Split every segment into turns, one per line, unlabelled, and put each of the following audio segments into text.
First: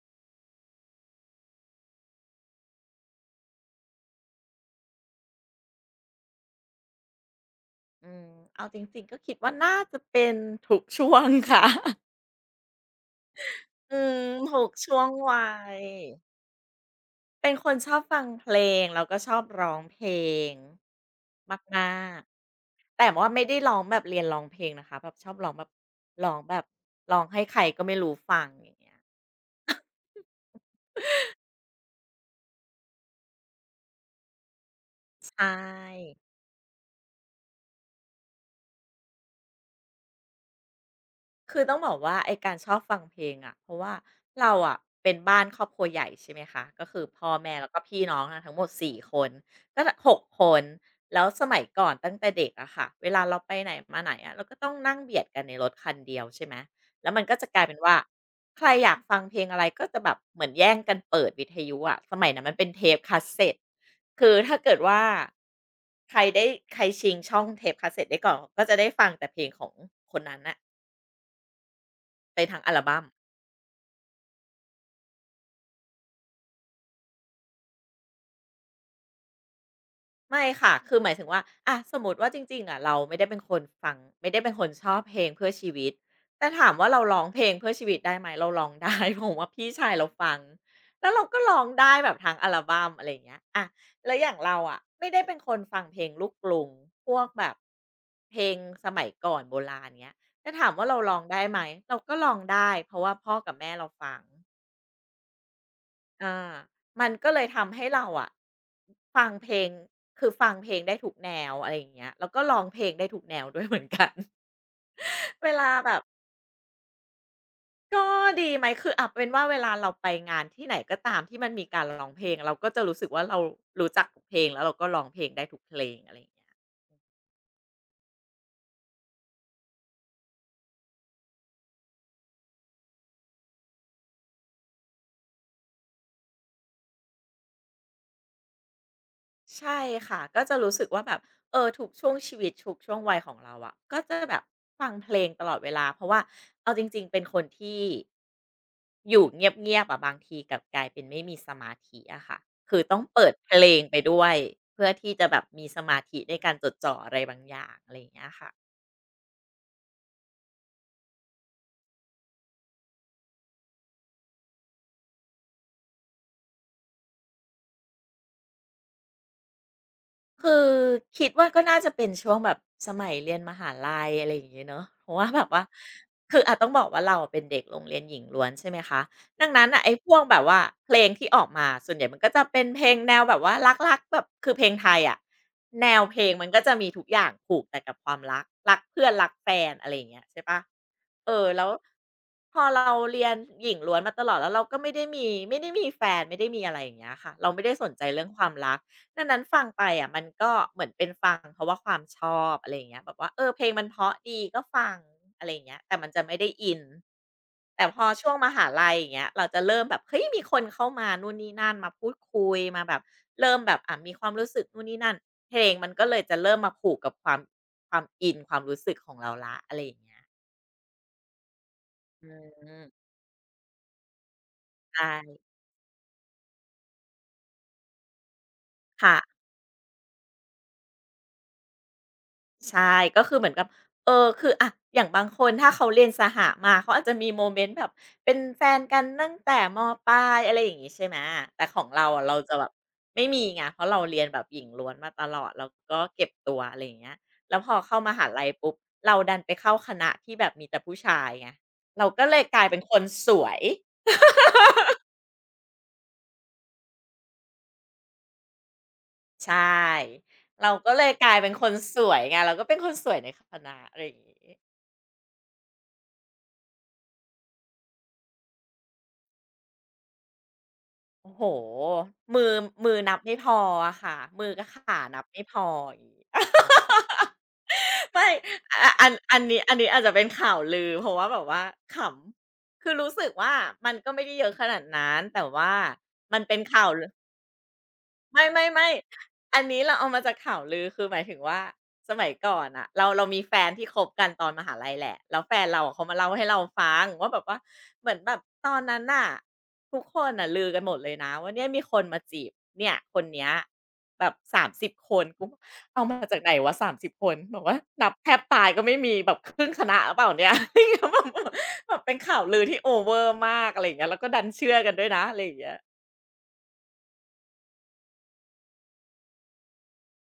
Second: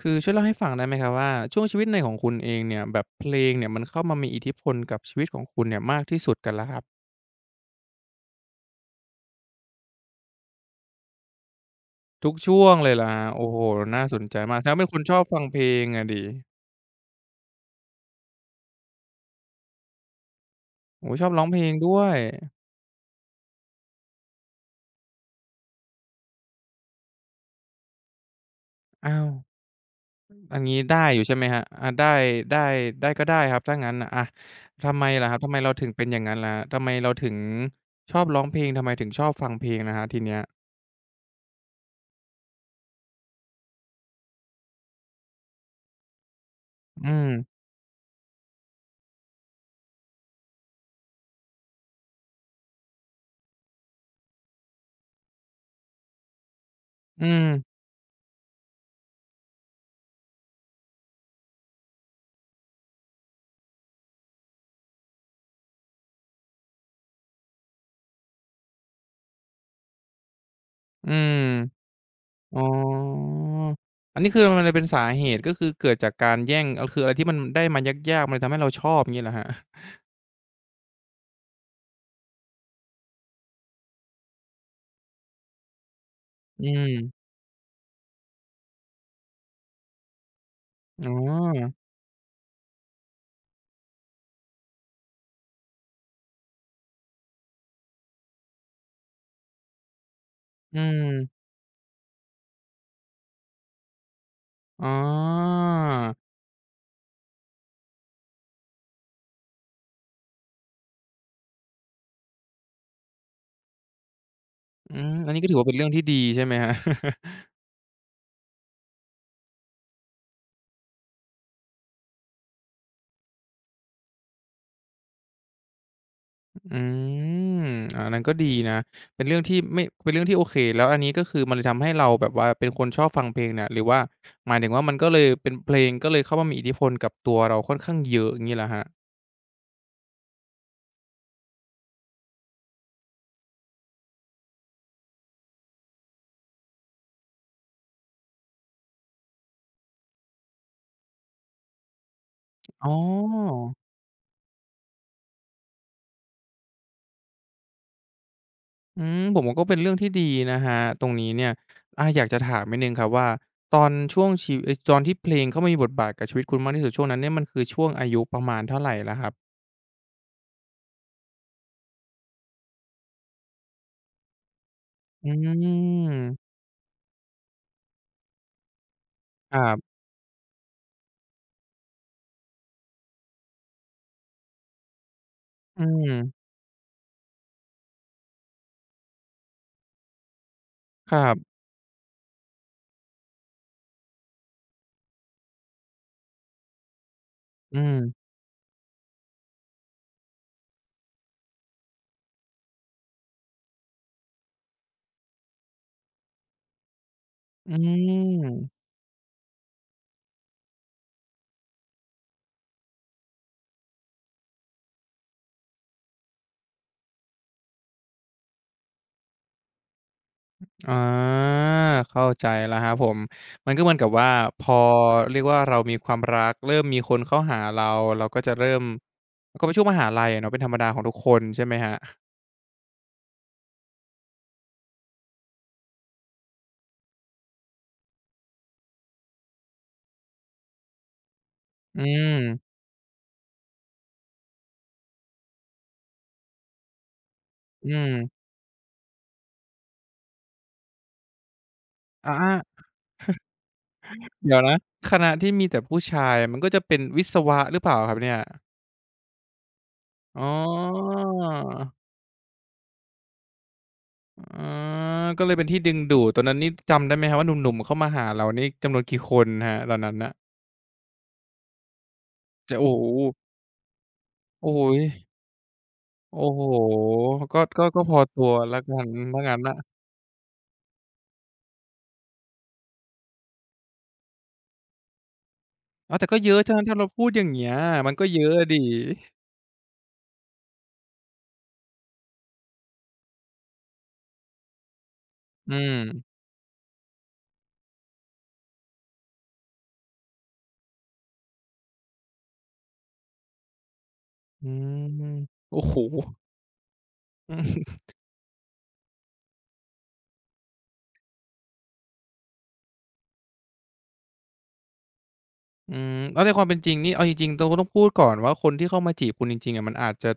คือช่วยเล่าให้ฟังได้ไหมครับว่าช่วงชีวิตในของคุณเองเนี่ยแบบเพลงเนี่ยมันเข้ามามีอิทธิพลกับชีวิตของคุณเนี่ยมากที่สุดกันแล้วครับ
อืมเอาจริงๆก็คิดว่าน่าจะเป็นทุกช่วงค่ะ
ทุกช่วงเลยเหรอครโอ้โฮ
อื
น่าส
ม
นใจมา
ทุ
กแส
ก
ดงว่าเป็น
ช่
ค
ว
น
ง
ชอบฟั
วั
งเพล
ย
งอะสิ
เป็นคนชอบฟังเพลงแล้วก็ชอบร้องเพลง
โอ้โฮชอบร้องเพลง
มา
ด้วย
กๆแต่ว่าไม่ได้ร้องแบบเรียนร้องเพลงนะคะแบบชอบร้องแบบร้องแบบร้องให้ใครก็ไม่รู้ฟังอย่างเงี้ย
อ้าวอันนี้ได้อยู่ใช่ไหมครับอาได้ได้ได้ก็ได้ครับถ้างั้นน่ะอะทำไมล่ะครับ
ใช่
ทำไมเราถึงเป็นอย่างงั้นล่ะครับทำไมเราถึงชอบร้องเพลงทำไมถึงชอบฟังเพลงล่ะครับทีเนี้ย
คือต้องบอกว่าไอการชอบฟังเพลงอะเพราะว่าเราอะเป็นบ้านครอบครัวใหญ่ใช่ไหมคะก็คือ
อื
พ่
ม
อแม่แล้วก็พี่น้องอะทั้งหมดสี่คนก็จะคนแล้วสมัยก่อนตั้งแต่เด็กอะค่ะเวลาเราไปไหนมาไหนอะเราก็ต้องนั่งเบียดกันในรถคันเดียวใช่ไหมแล้วมัน
อื
ก็
ม
จะกลายเป็นว่าใครอยากฟังเพลงอะไรก็จะแบบเหมือนแย่งกันเปิดวิทยุอะสมัยนั้นมันเป็นเทปคาสเซตคือถ้าเกิดว่าใครได้ใครชิงช่องเทปคาสเซตได้ก่อนก็จะได้ฟังแต่เพลงของคนนั้นนะ
อืม
ไปทั้
อ๋
ง
อ
อัลบัม
อันนี้คือมันเลยเป็นสาเหตุก็คือเกิดจากการแย่งเอาคืออะไรที่มันได้มายากๆมันเลยทำให้เราชอบอย่างงี้เหรอครับ
ไม่ค่ะคือหมายถึงว่าอ่ะสมมติว่าจริงๆอะเราไม่ได้เป็นคนฟังไม่ได้เป็นคนชอบเพลงเพื่อชีวิตแต่
อื
ถามว่า
ม
เราร้องเพลงเพื่อชีวิตได้ไหมเราร้องได้ เพราะว่าพี่ชายเราฟังแล้
อ๋
วเราก็ร้อง
อ
ได้แบบทั้งอัลบัมอะไรอย่างเงี้ยอะแล้วอย่างเราอะไม่ได้เป็นคนฟังเพลงลูกกรุงพวกแบบเพลงสมัยก่อนโบราณเงี้ยแต่ถาม
อื
ว่าเรา
ม
ร้องได้ไหมเราก็ร้องได้เพราะว่าพ่อกับแม่เราฟัง
อ๋อ
อามันก็เลยทำให้เราอะฟังเพลงคือฟังเพลงได้ทุกแนวอะไรอย่างเงี้ยแล้วก็ร้องเพลงได้ทุกแนวด้วยเหมือนกัน
อืมอันนี้ ก็
เว
ถือว่า
ลา
เป็นเรื่อ
แบ
ง
บ
ที่ดีใช่ไหมครับ
ก็ดีไหมคืออ่ะเป็นว่าเวลาเราไปงานที่ไหนก็ตามที่มันมีการร้องเพลงเราก็จะรู้สึกว่าเรารู้จักทุกเพลงแล้วเราก็ร้องเพลงได้ทุกเพลงอะไรอย่างเงี้ย
อืมอาอันนั้นก็ดีนะเป็นเรื่องที่ไม่เป็นเรื่องที่โอเคแล้วอันนี้ก็คือมันเลยทำให้เราแบบว่าเป็นคนชอบฟังเพลงเนี่ยหรือว่าหมายถึงว่ามันก็เลยเป็นเพลงก็เลยเข้ามามีอิทธิพลกับตัวเราค่อนข้างเยอะอย่างงี้เหรอครับ
ใช่ค่ะก็จะรู้สึกว่าแบบเออทุกช่วงชีวิตทุกช่วงวัยของเราอะก็จะแบบฟังเพลงตลอดเวลาเพราะว่าเอาจริงๆเป็นคนที่อยู่เงียบๆอะบางทีกลับกลายเป็นไม่มีสมาธิอะค่ะคือ
อ๋อ
ต้องเปิดเพลงไปด้วยเพื่อที่จะแบบมีสมาธิในการจดจ่ออะไรบางอย่างอะไรอย่างเงี้ยค่ะ
อืมผมว่าก็เป็นเรื่องที่ดีนะครับตรงนี้เนี่ยอาอยากจะถามนิดหนึ่งครับว่าตอนช่วงชีเอ๊ยตอนที่เพลงเข้ามามีบทบาทกับชีวิตคุณมากที่สุดช่วงนั้นเนี่ยมันคือช่วงอายุประมาณเท่าไรล้ครับ
คือคิดว่าก็น่าจะเป็นช่วงแบบสมัยเรียนมหาลัยอะไรอย่างเงี้ยเนอะเพราะว่า
อื
แบ
ม
บว่าคืออาจต้องบอกว่าเราอะเป็นเด็กโรงเรียนหญิงล้วนใช่ไหมคะดัง
ครั
นั้นอ่ะไอ้
บ
พวกแบบว่าเพลงที่ออกมาส่วนใหญ่มันก็จะเป็นเพลงแนวแบบว่ารักๆแบบคือเพลงไทยอะ
อื
แนวเพลง
ม
มันก็จะมีทุกอย่างผูกแต่กับความรักรักเพื่อนรักแฟนอะไรอย่างเงี้ยใช่ปะ
ครั
เออ
บ
แล้วพอเราเรียนหญิงล้วนมาตลอดแล้วเราก็ไม่ได้มีแฟนไม่ได้มีอะไรอย่างเงี้ยค่ะเราไม่ได้
อื
ส
ม
นใจเรื่องความรัก ดังนั้นฟังไปอะมันก็เหมือนเป็นฟังเพราะว่าความชอบอะไรอย่างเงี้ยแบบว่าเออเพลงมันเพราะดีก็ฟังอะไรอย่างเงี้ยแต่มันจะไม่ได้อิน
อื
แต่พอช่วงมหา
ม
ลัยอย่างเงี้ยเราจะเริ่มแบบเฮ้ยมีคนเข้ามานู่นนี่นั่นมาพูดคุยมาแบบเริ่มแบบมีความรู้สึกนู่นนี่นั่นเพลงมันก็เลยจะเริ่มมาผูกกับความอินความรู้สึกของเราแล้วอะไรอย่างเงี้ย
อา
อื
เข้าใจแล้วครับ
ม
ผมมันก็เหมือนกับว่าพอ
ใช่
เรียกว่าเรามีความรักเริ่มมีคนเข้าหาเราเราก็จะเริ่ม
ค่ะ
ก็เป็นช่วงมหาลัยอะเนาะเป็นธรรมดาของทุกคนใช่ไหมครับ
ใช่ก็คือเหมือนกับเออคืออะอย่างบางคนถ้าเขาเรียนสหมาเขาอาจจะมีโมเมนต์แบบเป็นแฟนกันตั้งแต่มปลายอะไรอย่างงี้ใช่ไหมแต่ของ
อื
เราอะเราจะแบบ
ม
ไม่มีไงเพราะเราเรียนแบบหญิงล้วนมาตลอดแล้วก็เก็บตัวอะไรอย่างเงี้ยแล้วพอ
อื
เข้ามหาลั
ม
ยปุ๊บเราดันไปเข้าคณะที่แบบมีแต่ผู้ชายไงเราก็เลยก
อา
ลายเป็นคนสวย
เดี๋ยวนะคณะที่มีแต่ผู้ชายมันก็จะเป็นวิศวะหรือเปล่าครับเนี่ย
ใช่
อ๋
เราก็เลย
อ
กลายเป็นคนสวยไงเราก็เป็นคนสวยในคณะอะไรอย่างงี้
อ๋อก็เลยเป็นที่ดึงดูดตอนนั้นนี่จำได้ไหมครับว่าหนุ่มๆเข้ามาหาเรานี่จำนวนกี่คนครับตอนนั้นน่ะ
โอ้โห มือ
จะ
มื
โอ้
อนับ
โฮ
ไม่พออะค่ะ มือกับ
โอ้
ข
โฮ
านับไม่พออย่างงี้
โอ้โฮ ก็ก็ก็พอ
ไม่
ตัวแล้ว
อะ
กั
อั
น
นอั
ถ้า
น
งั้
นี้
น
อั
น่ะ
นนี้อาจจะเป็นข่าวลือ เพราะว่าแบบว่าขำคือรู้สึกว่ามันก็ไม่ได้เยอะขนาดนั้น แต่ว่า
อ้าวแต่ก็
มัน
เย
เป็
อะ
น
ใช่ไหม
ข่าว
ถ้า
ล
เราพูดอย่างเงี้ยมันก็
ไ
เยอะอะสิ
ม่ๆๆอันนี้เราเอามาจากข่าวลือคือหมายถึงว่าสมัยก่อนอะเรามีแฟนที่คบกันตอนมหาลัยแหละแล้วแฟน
อื
เราอะเขา
ม
มาเล่าให้เราฟังว่าแบบว่าเหมือนแบบตอนนั้นน่ะทุกคนน่ะลือกันหมดเลยนะว่าเนี่ยมีคนมาจีบเนี่ยคนเนี้ยแบบ
อื
30คน
ม
กูก็
โอ้โฮ
เอามาจากไหนวะสามสิบคน
อื
บอกว่า
ม
นับแทบตายก็ไม่มีแบบครึ่งคณะหรือเปล่าเนี่ยา้ ยแบบแบบเป็นข่าวลือที่โอเวอร์มากอะไรอย่างเงี้ยแล้วก็ดันเชื่อกันด้วยนะอะไรอย่างเงี้ย
อืมแล้วในความเป็นจริงนี่เอาจริงๆเราก็ต้องพูดก่อนว่าคนที่เข้ามาจีบคุณจริงๆอะมันอาจจะ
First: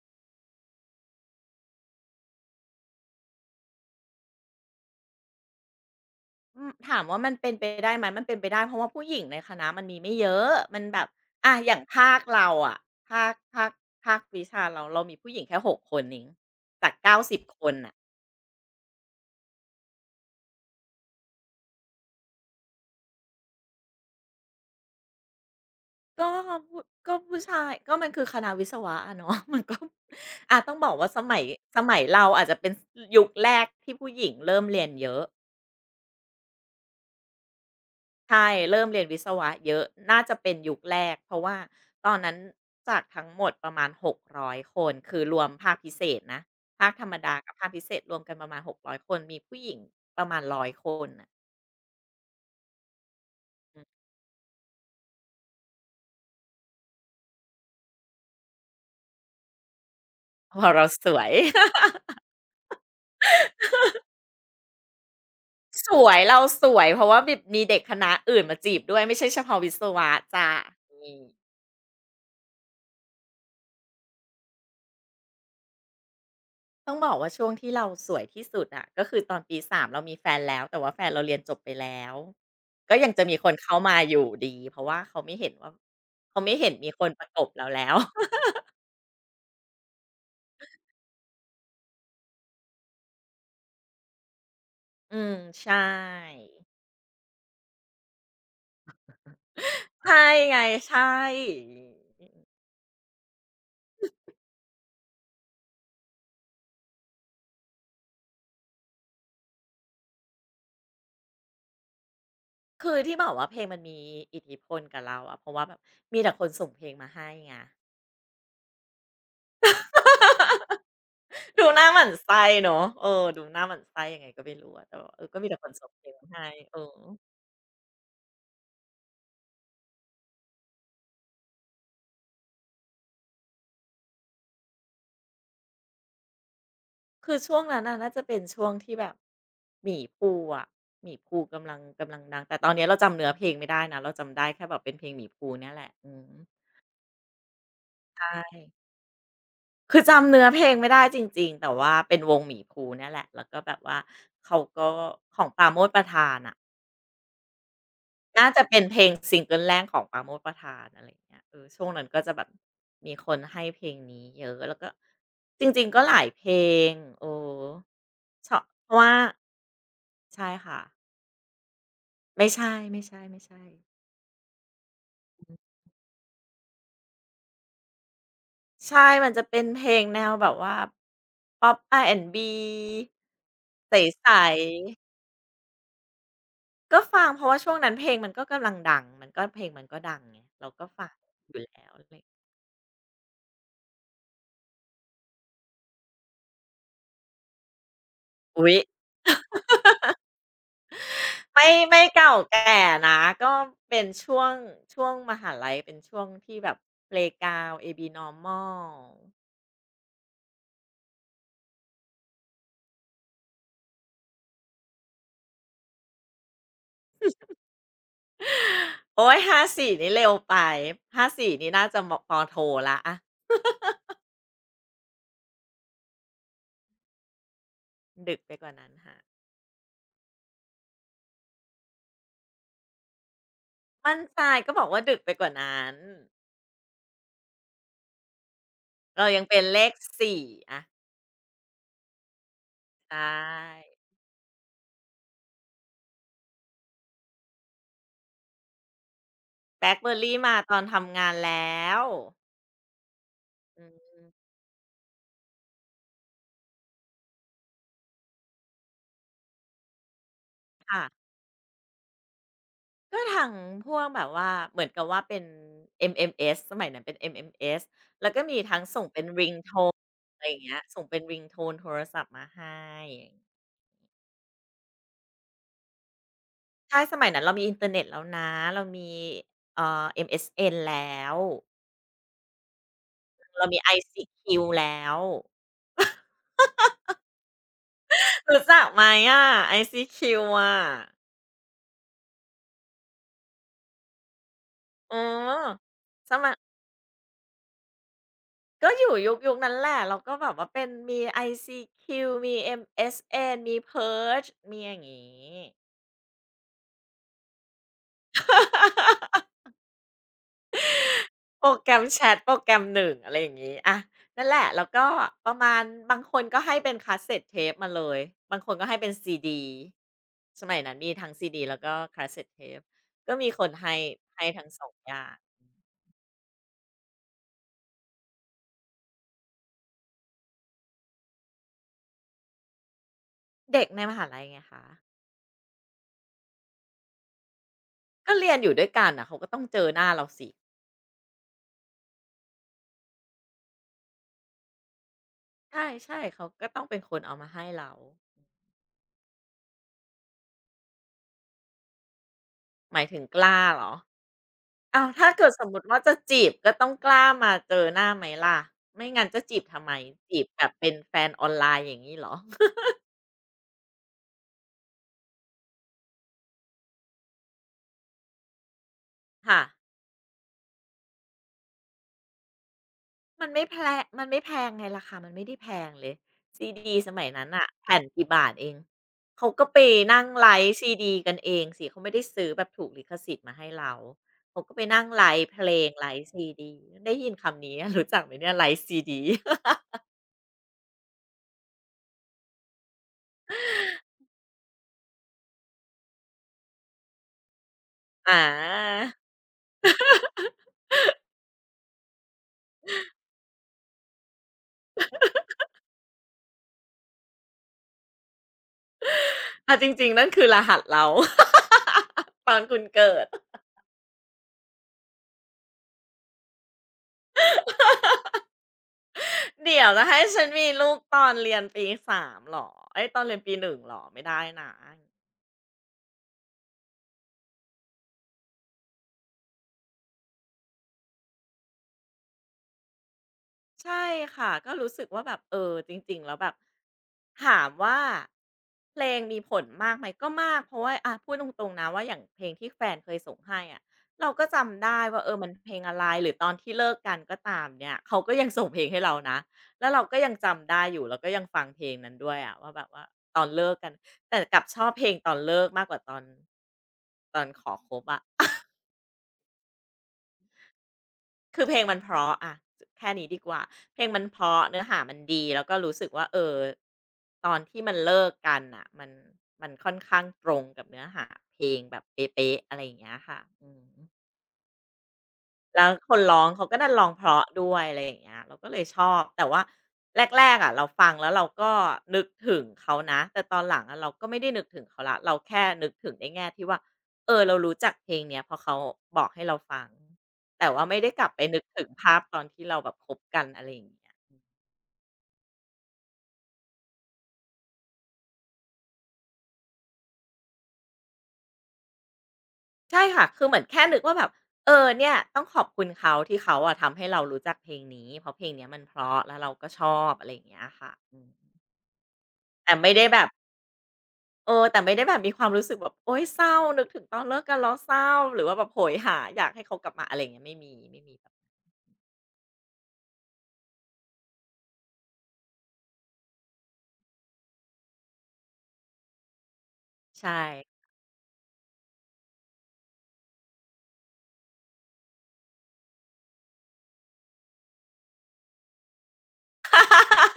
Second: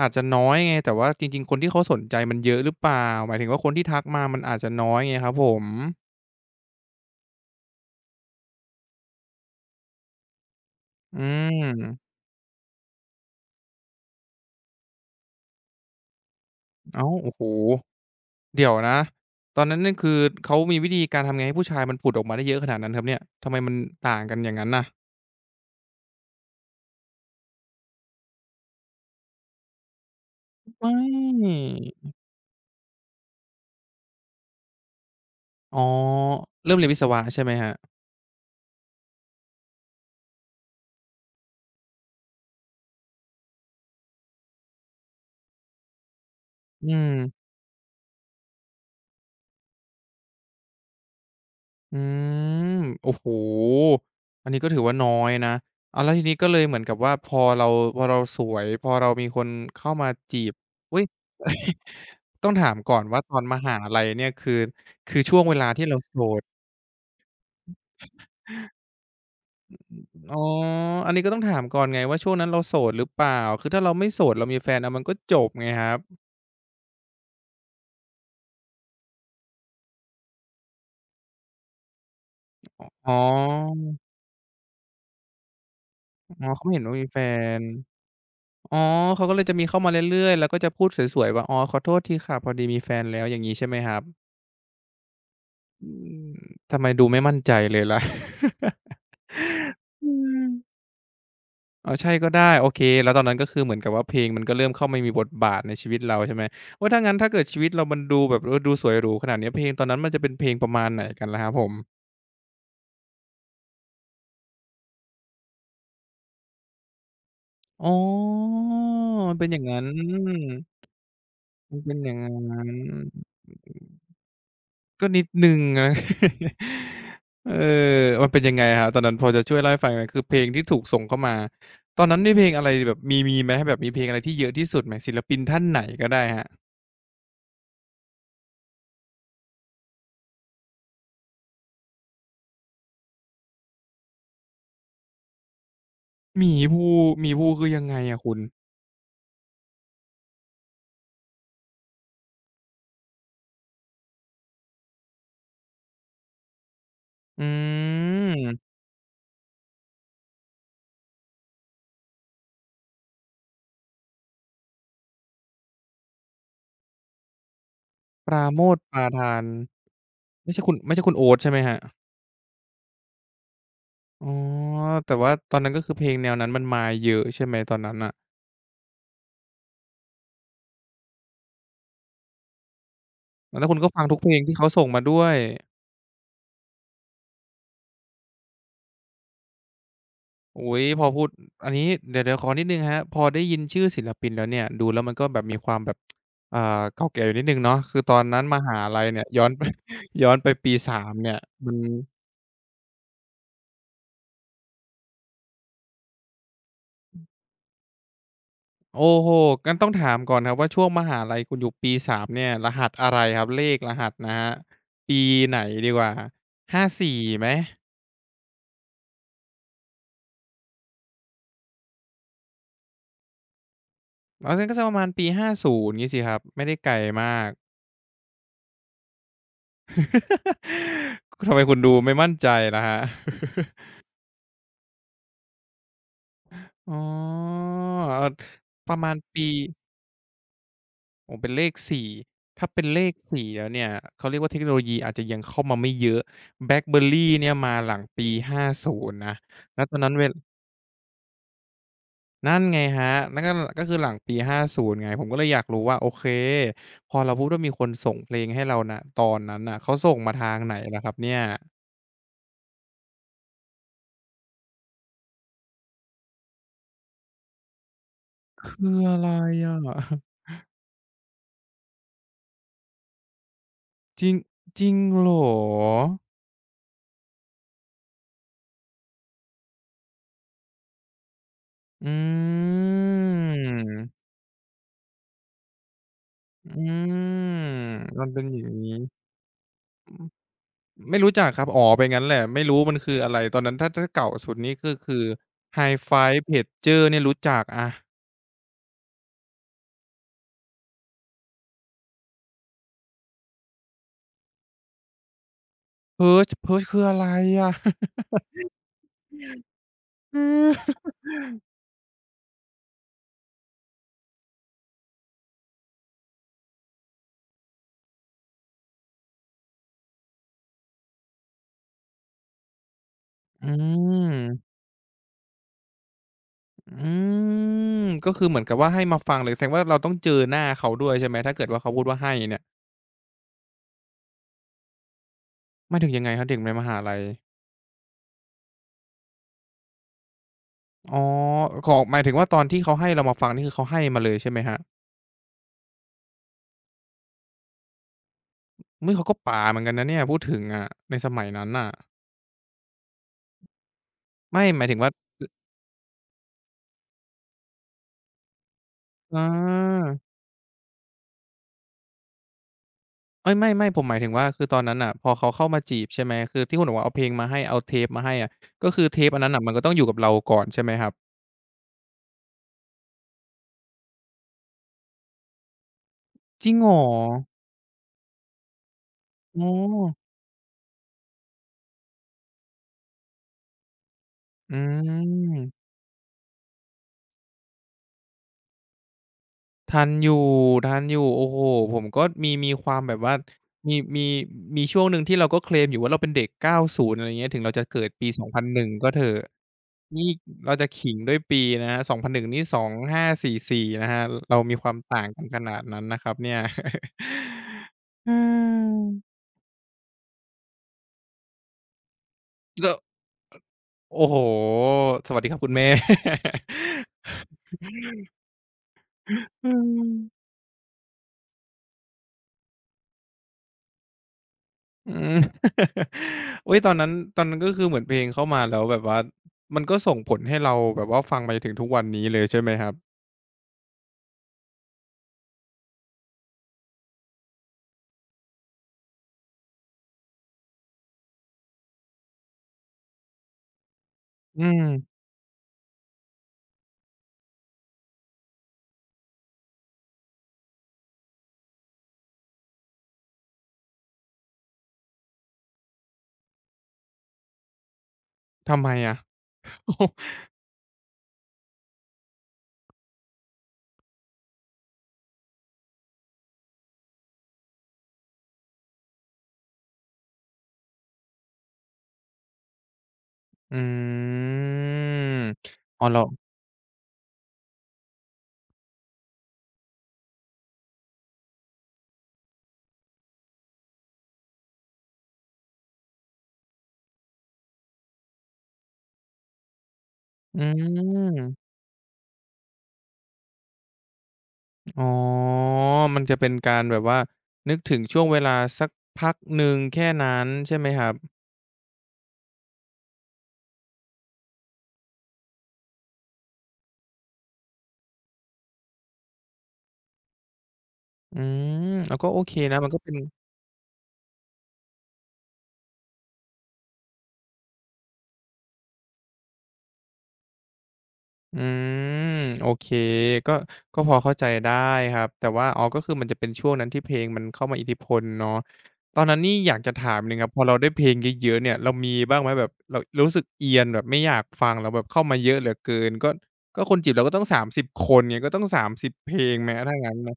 อาจจะน้อยไงแต่ว่าจริงๆคนที่เขาสนใจมันเยอะหรือเปล่าหมายถึงว่าคนที่ทักมามันอาจจะน้อยไงครับผม
อืมถามว่ามันเป็นไปได้ไหมมันเป็นไปได้เพราะว่าผู้หญิงในคณะมันมีไม่เยอะมันแบบ
อื
อาอย่างภา
ม
คเราอะภาคภาคภาควิชาเรามีผู้หญิงแค่หกคนเองจาก
อ้าว
เก้า
โอ้
สิบ
โฮ
คนน่ะ
เดี๋ยวนะตอนนั้นเนี่ยคือเขามีวิธีการทำไงให้ผู้ชายมันผุดออกมาได้เยอะขนาดนั้นครับเนี่ยทำไมมันต่างกันอย่างงั้นน่ะ
ก็ผู้ก็ผู้ชายก็มันคือคณะวิศวะอะเนาะ มันก็อาต้อง
ไม
บอกว่าสมัย
่
สมัยเราอาจจะเป็นสยุคแรกที่ผู้หญิงเริ่มเรียนเยอะ
อ๋อเริ่มเรียนวิศวะใช่ไหมครับ
ใช่เริ่มเรียนวิศวะเยอะ น่าจะเป็นยุคแรก เพราะว่าตอนนั้นจากทั้งหมดประมาณ600คน คือรวมภาคพิเศษนะภา
อื
คธรร
ม
มดากับภาคพิเศษรวมกันประมาณ6อยคน มีผู้หญิงประมาณ100คนน่ะ
อืมโอ้โฮ
อืม
อันนี้ก็ถือว่าน้อยนะอ้าวแล้วทีนี้ก็เลยเหมือนกับว่าพอเราสวยพอเรามีคนเข้ามาจี
เพ
บ
ราะเรา
อุ๊ย
สวย
ต้องถามก่อนว่าตอนมหาลัยเนี่ยคือคือช่วงเวลาที่
ส
เรา
ว
โส
ยเรา
ด
สวยเพราะว่าแบบมีเด็กคณะอื่นมาจีบด้วย ไม่ใช่เฉพาะวิศวะ
อ๋อ
จ้ะอื
อัน
ม
นี้ก็ต้องถามก่อนไงว่าช่วงนั้นเราโสดหรือเปล่าคือถ้าเราไม่โสดเรามีแฟนอะมันก็จบไงครับ
ต้องบอกว่าช่วงที่เราสวยที่สุดอะก็คือตอนปี3เรามีแฟนแล้วแต่ว่าแฟนเราเรียนจบไปแล้วก็ยั
อ๋
งจะมีคนเข้า
อ
มาอยู่ดีเพราะว่าเขาไม่เห็นว่า
อ๋อ
เขาไม่
เขา
เห็น
ไม่เห็น
มี
ว่า
ค
มี
น
แฟ
ประกบ
น
เราแล้ว
อ๋อเขาก็เลยจะมีเข้ามาเรื่อยๆแล้วก็จะพูดสวยๆว่าอ๋อขอโทษทีค่ะพอดีมีแฟนแล้วอย่างงี้ใช่ไหมครับ
อืมใช
อืม
่
ทำไมดูไม่มั่นใจเลยล่ะ อื
ใช่
ม
ไงใช่
อ๋อใช่ก็ได้โอเคแล้วตอนนั้นก็คือเหมือนกับว่าเพลงมันก็เริ่มเข้ามามีบทบาทในชีวิตเราใช่ไหมว่าถ้างั้นถ้าเกิดชีวิตเรามันดูแบบเออดูสวยหรูขนาดนี้เพลงตอนนั้นมันจะเป็นเพลงประมาณไหนกันล่ะครับผม
คือที่บอกว่าเพลงมันมีอิทธิพลกับเราอะเพราะว่าแบบมีแต่คนส่งเพลงมาให้ไง
อ๋อมันเป็นอย่างนั้น
ดู
มั
ห
น
น้า
เป็
ห
น
มั่
อ
น
ย่าง
ไส้
นั้น
เนาะเออดูหน้าหมั่นไส้ยังไงก็ไม่รู้อะแต่
ก็
ว่าเอ
นิ
อ
ด
ก็
ห
มีแต่
นึ่ง
คนส่ง
นะ
เพลงมาให้เออ
เออมันเป็นยังไงครับตอนนั้นพอจะช่วยเล่าให้ฟังไหนคือเพลงที่ถูกส่งเข้ามา ตอนนั้นมีเพลงอะไรแบบมีไหมแบบมีเพลงอะไรที่เยอะที่สุดไหมศิลปินท่านไหนก็ได้ครับ
คือช่วงนั้นน่ะน่าจะเป็นช่วงที่แบบหมี่ภูอะหมี่ภูกำลังดังแต่ตอนเนี้ยเราจำเนื้อเพลงไม่ได้นะเราจำได้แค่แบบเป็นเพลงหมี่ภูเนี่ยแหละอืม
หมีภูหมีภูคือยังไงอะคุณ
ใช่คือจำเนื้อเพลงไม่ได้จริงๆแต่ว่าเป็นวงหมี่ภูเนี่ยแหละแล้วก็แบบว่าเขาก็ของปราโมชประธานน่ะ
อื
น่าจะ
ม
เป็นเพลงซิงเกิลแรกของปราโมชประธานอะไรอย่างเงี้ยเออช่วงนั้นก็จะแบบมีคนให้เพลงนี้เยอะแล้วก็จริงๆก็หลายเพลงเออ
ปรา
ช
โมช
เพ
ป
ราะ
รา
ว่า
ทาน
ใช่
ไม่ใช่คุณ
ค่ะ
ไม่ใช่คุณโอ๊ตใช่ไหมฮะ
ไม่ใช่
อ๋อแต่ว่าตอนนั้นก็คือเพลงแนวนั้นมันมาเยอะใช่ไหมตอนนั้นอะ
ใช่ มันจะเป็นเพลงแนวแบบว่าป๊อปอาร์แอนด์บ b
แล้วคุณก็ฟังทุก
ใส
เพ
ๆ
ลงที่เขาส่งมาด้วย
ก็ฟังเพราะว่าช่วงนั้นเพลงมันก็กำลังดังมันก็เพลงมันก็ดังไง
อุ๊
เราก็
ยพอ
ฟัง
พูด
อยู่
อันนี้
แล้วอะไร
เดี๋ยวขอนิดหนึ่งครับพอได้ยินชื่อศิลปินแล้วเนี่ยดูแล้วมันก็แบบมีความแบบอ่าเก่าแก่อยู่นิดหนึ่งเนาะคือตอนนั้นม
อุ๊
หา
ย
ลัยเนี่ยย้อน ไปย้อนไปปี3เนี่ย
ไม่
มัน
ไม่เก่าแก่นะก็เป็นช่วงมหาลัยเป็นช่วงที่แบบ Playground Abnormal
โอ้โฮงั้นต้องถามก่อนครับว่าช่วงมหาลัยคุณอยู่ปี3เนี่ยรหัสอะไรครับเลขรหัสนะครับปีไหนดีกว่าห้าสี่ไหม
โอ๊ยห้าสี่นี่เร็วไปหาสี่นี่น่าจะมปโทแล้วอะ
อ๋องั้นก็สักประมาณปี50งี้สิครับไม่ได้ไกลมาก
ดึกไปกว่านั้นค่ะ
ทำไมคุณดูไม่มั่นใจล่ะครับ
มั่นใจก็บอกว่าดึกไปกว่านั้น
อ๋อเอ่อประมาณ
เรายั
ปี
งเป็นเลขสี่อะ
โอ้เป็นเลข4ถ้าเป็นเล
ใช
ข4แล้วเนี่ย
่
เขาเรียกว่าเทคโนโลยีอาจจะยังเข้ามาไม่เยอะ BlackBerry เนี่ยมาหลังปี50นย์นะ
แบ
แล้ว
ล็
ตอ
ค
น
เบ
นั้
อ
น
ร์
เว
รี่มาตอนทำงานแล้ว
นั่นไงครับนั่นก็คือหลัง
อืม
ปี50ไงผมก็เลยอยากรู้ว่าโอเคพอเราพูดว่ามีคนส่งเพลงให้เราณตอนนั้นน่ะเขาส่งมาทางไหนล่ะ
ค่ะ
ครับเนี่ย
ก็ทางพวกแบบว่าเหมือนกับว่าเป็น MMS สมัยนั้นเป็น MMS
คืออะไรอะ
อะไรอย่างเงี้ยส่งเป็นริงโทนโทรศัพท์มาให้
จริงจริงเหรอ
ใช่สมัยนั้นเรามีอินเทอร์เน็ตแล้วนะเรามีเอ่อ MSN แล้ว
อืม
เรามี ICQ แล้ว
อืมมันเป็นอ
รู้
ย่าง
จัก
งี้
ไหมอะ ICQ อะ
ไม่รู้จักครับอ๋อเป็นงั้นแหละไม่รู้มันคืออะไร ตอนนั้นถ้าเก่าสุดนี่ก็
อ๋อ
คือ Hi-Fi
สมัคร
Pager เนี่ยรู้จักอา
ก็อยู่ยุคนั้นแหละเราก็แบบว่าเป็นมี ICQ มี MSN มี Purge มีอย่างงี้
Purge Purge คืออะไรอะ เออ
โปรแกรมแชตโปรแกรมหนึ่งอะไรอย่างงี้อะนั่นแหละแล้วก็ประมาณบางคนก็ให้เป็นคาสเซตเทปมาเลยบางคนก็ให้เป็นซีดีสมัยนั้นมีทั้งซีดีแล้วก็คาสเซตเทปก็มีค
อื
นให้ให้ทั้ง
ม
สองอย่าง
อืมก็คือเหมือนกับว่าให้มาฟังเลยแสดงว่าเราต้องเจอหน้าเขาด้วยใช่ไหม ถ้าเกิดว่าเขาพูดว่าให้เนี่ย
เด็กในมหาลัยไงคะ
หมายถึงยังไงครับเด็กในมหาลัย
ก็เรียนอยู่ด้วยกันน่ะเขาก็ต้องเจอหน้าเราสิ
อ๋อขอหมายถึงว่าตอนที่เขาให้เรามาฟังนี่คือเขาให้มาเลยใช่ไหมครับ
ใช่ๆเขาก็ต้องเป็นคนเอามาให้เรา
อุ๊ยเขาก็ป๋าเหมือนกันนะเนี่ยพูดถึงอะในสมัยนั้นน่ะ
หมายถึงกล้าเหรอ
ไม่หมายถึง
อ้าว
ว่า
ถ้าเกิดสมมุติว่าจะจีบก็ต้องกล้ามาเจอหน้าไหมล่ะไม่งั้นจะ
อา
จีบทำไมจีบแบบเป็นแฟนออนไลน์อย่างงี้เหรอ
เอ๊ยไม่ๆผมหมายถึงว่าคือตอนนั้นน่ะพอเขาเข้ามาจีบใช่ไหมคือที่คุณบอกว่าเอาเพลงมาให้เอาเทปมาให้อะก็คือเทปอันนั้น
ค่ะ
น่ะมันก็ต้องอยู่กับเราก่อนใช่ไหมครับ
มันไม่แพลมันไม่แพงไงราคามันไม่ได้แพงเลยซี
จริงเหร
ดี
อ
สมัยนั้นน่ะแผ่นกี่บาทเองเขาก็
อ๋อ
ไปนั่งไลฟ์ซีดีกันเองสิเขาไม่ได้ซื้อแบบถูกลิขสิทธิ์มาให้เราเขาก็
อื
ไปนั่งไลฟ์เพลง
ม
ไลฟ์ซีดีได้ยินคำนี้ รู้จักไหมเนี่ยไลฟ์ซีดี
ทันอยู่ทันอยู่โอ้โฮผมก็มีความแบบว่ามีมีมีช่วงหนึ่งที่เราก็เคลมอยู่ว่าเราเป็นเด็ก90อะไรอย่างเงี้ยถึงเราจะเกิดปี
อา
2001ก็เถอะนี่เราจะขิงด้วยปีนะครับ2001นหนึ่งนี่2544นะครับเรามีความต่างกันขนาดนั้นนะครับเนี่ย อืม
อ่ะจริงๆนั่นคือรหัสเรา ตอนคุณ
แล้ว
เกิด
โอ้โฮสวัสดีครับคุณแม่ อื
เดี๋ยวจะให้ฉั
ม
นมีลูกตอนเรียนปี3เหรอเอ๊ยตอนเรียนปี1เหรอไม่ได้นะ
อืม อุ๊ยตอนนั้นตอนนั้นก็คือเหมือนเพลงเข้ามาแล้วแบบว่ามันก็ส่งผลให้เราแบบว่าฟังมาจนถึงทุกวันนี้เลยใช่ไหมครับ
ใช่ค่ะก็รู้สึกว่าแบบเออจริงๆแล้วแบบถามว่าเพลงมีผลมากไหมก็มากเพราะว่าอะพูดตรงๆนะว่าอย่างเพลงที่แฟนเคยส่งให้อะเราก็
อื
จำได้
ม
ว่าเออมันเพลงอะไรหรือตอนที่เลิกกันก็ตามเนี่ยเขาก็ยังส่งเพลงให้เรานะแล้วเราก็ยังจำได้อยู่แล้วก็ยังฟังเพลงนั้นด้วยอะว่าแบบว่าตอนเลิกกันแต่กลับชอบเพลงตอนเลิกมากกว่าตอนขอคบอะ
ทำไมอะ
คือเพลงมันเพราะอะแค่นี้ดีกว่าเพลงมันเพราะเนื้อหามันดีแล้วก็รู้สึกว่าเออตอนที่มันเลิกกันอะมันค่อนข้างตรงกับเนื้อหาเพลงแบบเป๊ะๆอะไรอย่างเงี้ยค่ะอื
อื
ม
ม
แล้ว
อ๋อ
คน
เรา
ร้องเขาก็ดันร้องเพราะด้วยอะไรอย่างเงี้ยเราก็เลยชอบแต่ว่าแรกๆอะเราฟังแล้วเราก็นึกถึงเขานะแต่ตอนหลังอะเราก็ไม่ได้นึกถึงเขาแล้วเราแค่นึกถึงในแง่ที่ว่าเออเรารู้จักเพลงเนี้ยเพราะเขาบอกให้เราฟัง
อื
แต่ว่าไม่ได้กลับไปนึก
ม
ถึงภาพตอนที่เราแบบคบกันอะไรอย่างเงี้ย
อ๋อมันจะเป็นการแบบว่านึกถึงช่วงเวลาสักพักหนึ่งแค่นั้นใช่ไหมครับ
ใช่ค่ะคือเหมือนแค่นึกว่าแบบเออเนี่ยต้องขอบคุณเขาที่เขาอะทำให้เรารู้จักเพลงนี้เพราะเพลงเนี้ยมันเพราะแล้วเราก็ชอบอะไรอย่างเงี้ยค่ะอืม
อืมอ้าวก็โอเค
แต่
นะมั
ไม่
นก็
ได้
เป็น
แบบ เออแต่ไม่ได้แบบมีความรู้สึกแบบโอ๊ยเศร้านึกถึงตอนเลิกกันแล้วเศร้าหรือว่าแบบโหยหาอยากให้เขากลับมาอะไรอย่างเงี้ยไม่มีไม่มีแบบ
อืมโอเคก็ก็พอเข้าใจได้ครับแต่ว่าอ๋อก็คือมันจะเป็นช่วงนั้นที่เพลงมันเข้ามาอิทธิพลเนาะตอนนั้นนี่อยากจะถามห
ใช่
นึ่งครับพอเราได้เพลงเยอะๆเนี่ยเรามีบ้างไหมแบบเรารู้สึกเอียนแบบไม่อยากฟังแล้วแบบเข้ามาเยอะเหลือเกินก็คนจีบเราก็ต้องสามสิบคนไงก็ต้องสามสิบเพลงไหมถ้างั้นนะ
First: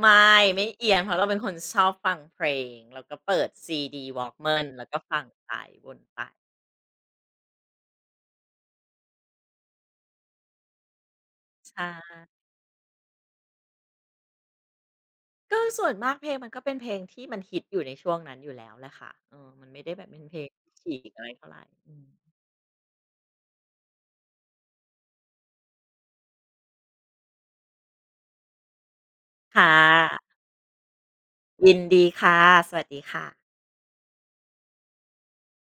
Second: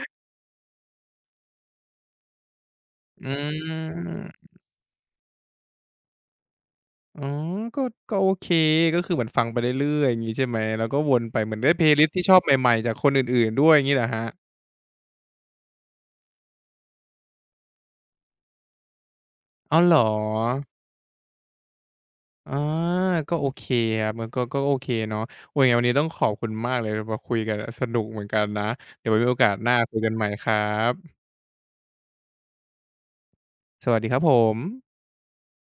ไม่ไม่เอียนเพราะเราเป็นคนชอบฟังเพลงแล้วก็
อื
เปิดซีดี
ม
Walkman แล้วก็ฟังไปวนไป
อ๋อก็ก็โอเคก็คือเหมือนฟังไปเรื่อยๆอย่างงี้ใช่ไหมแล้วก็วนไปเหมือนได้เพลย์ลิส
ใช่
ต์ที่ชอบใหม่ๆจากคนอื่นๆด้วยงี้เหรอครับ
ก็ส่วนมากเพลงมันก็เป็นเพลงที่มันฮิตอยู่ในช่วงนั้นอยู่แล้วแหละค่ะเออมัน
อ้า
ไม่
ว
ได้
เหร
แบ
อ
บเป็นเพลงที่ฉีกอะไรเท่าไรอืม
อาก็โอเคครับมันก็โอเคเนาะโอ้ยังไงวันนี้ต้องขอบคุณมากเลยมาคุยกันอะสนุกเหมือนกันนะ เดี๋ยวไว้มีโอกาส
ค่
หน้าคุยกันใหม่
ะ
ครับ
ยินดีค่ะสวัสดีค่ะ
สวัสดีครับผม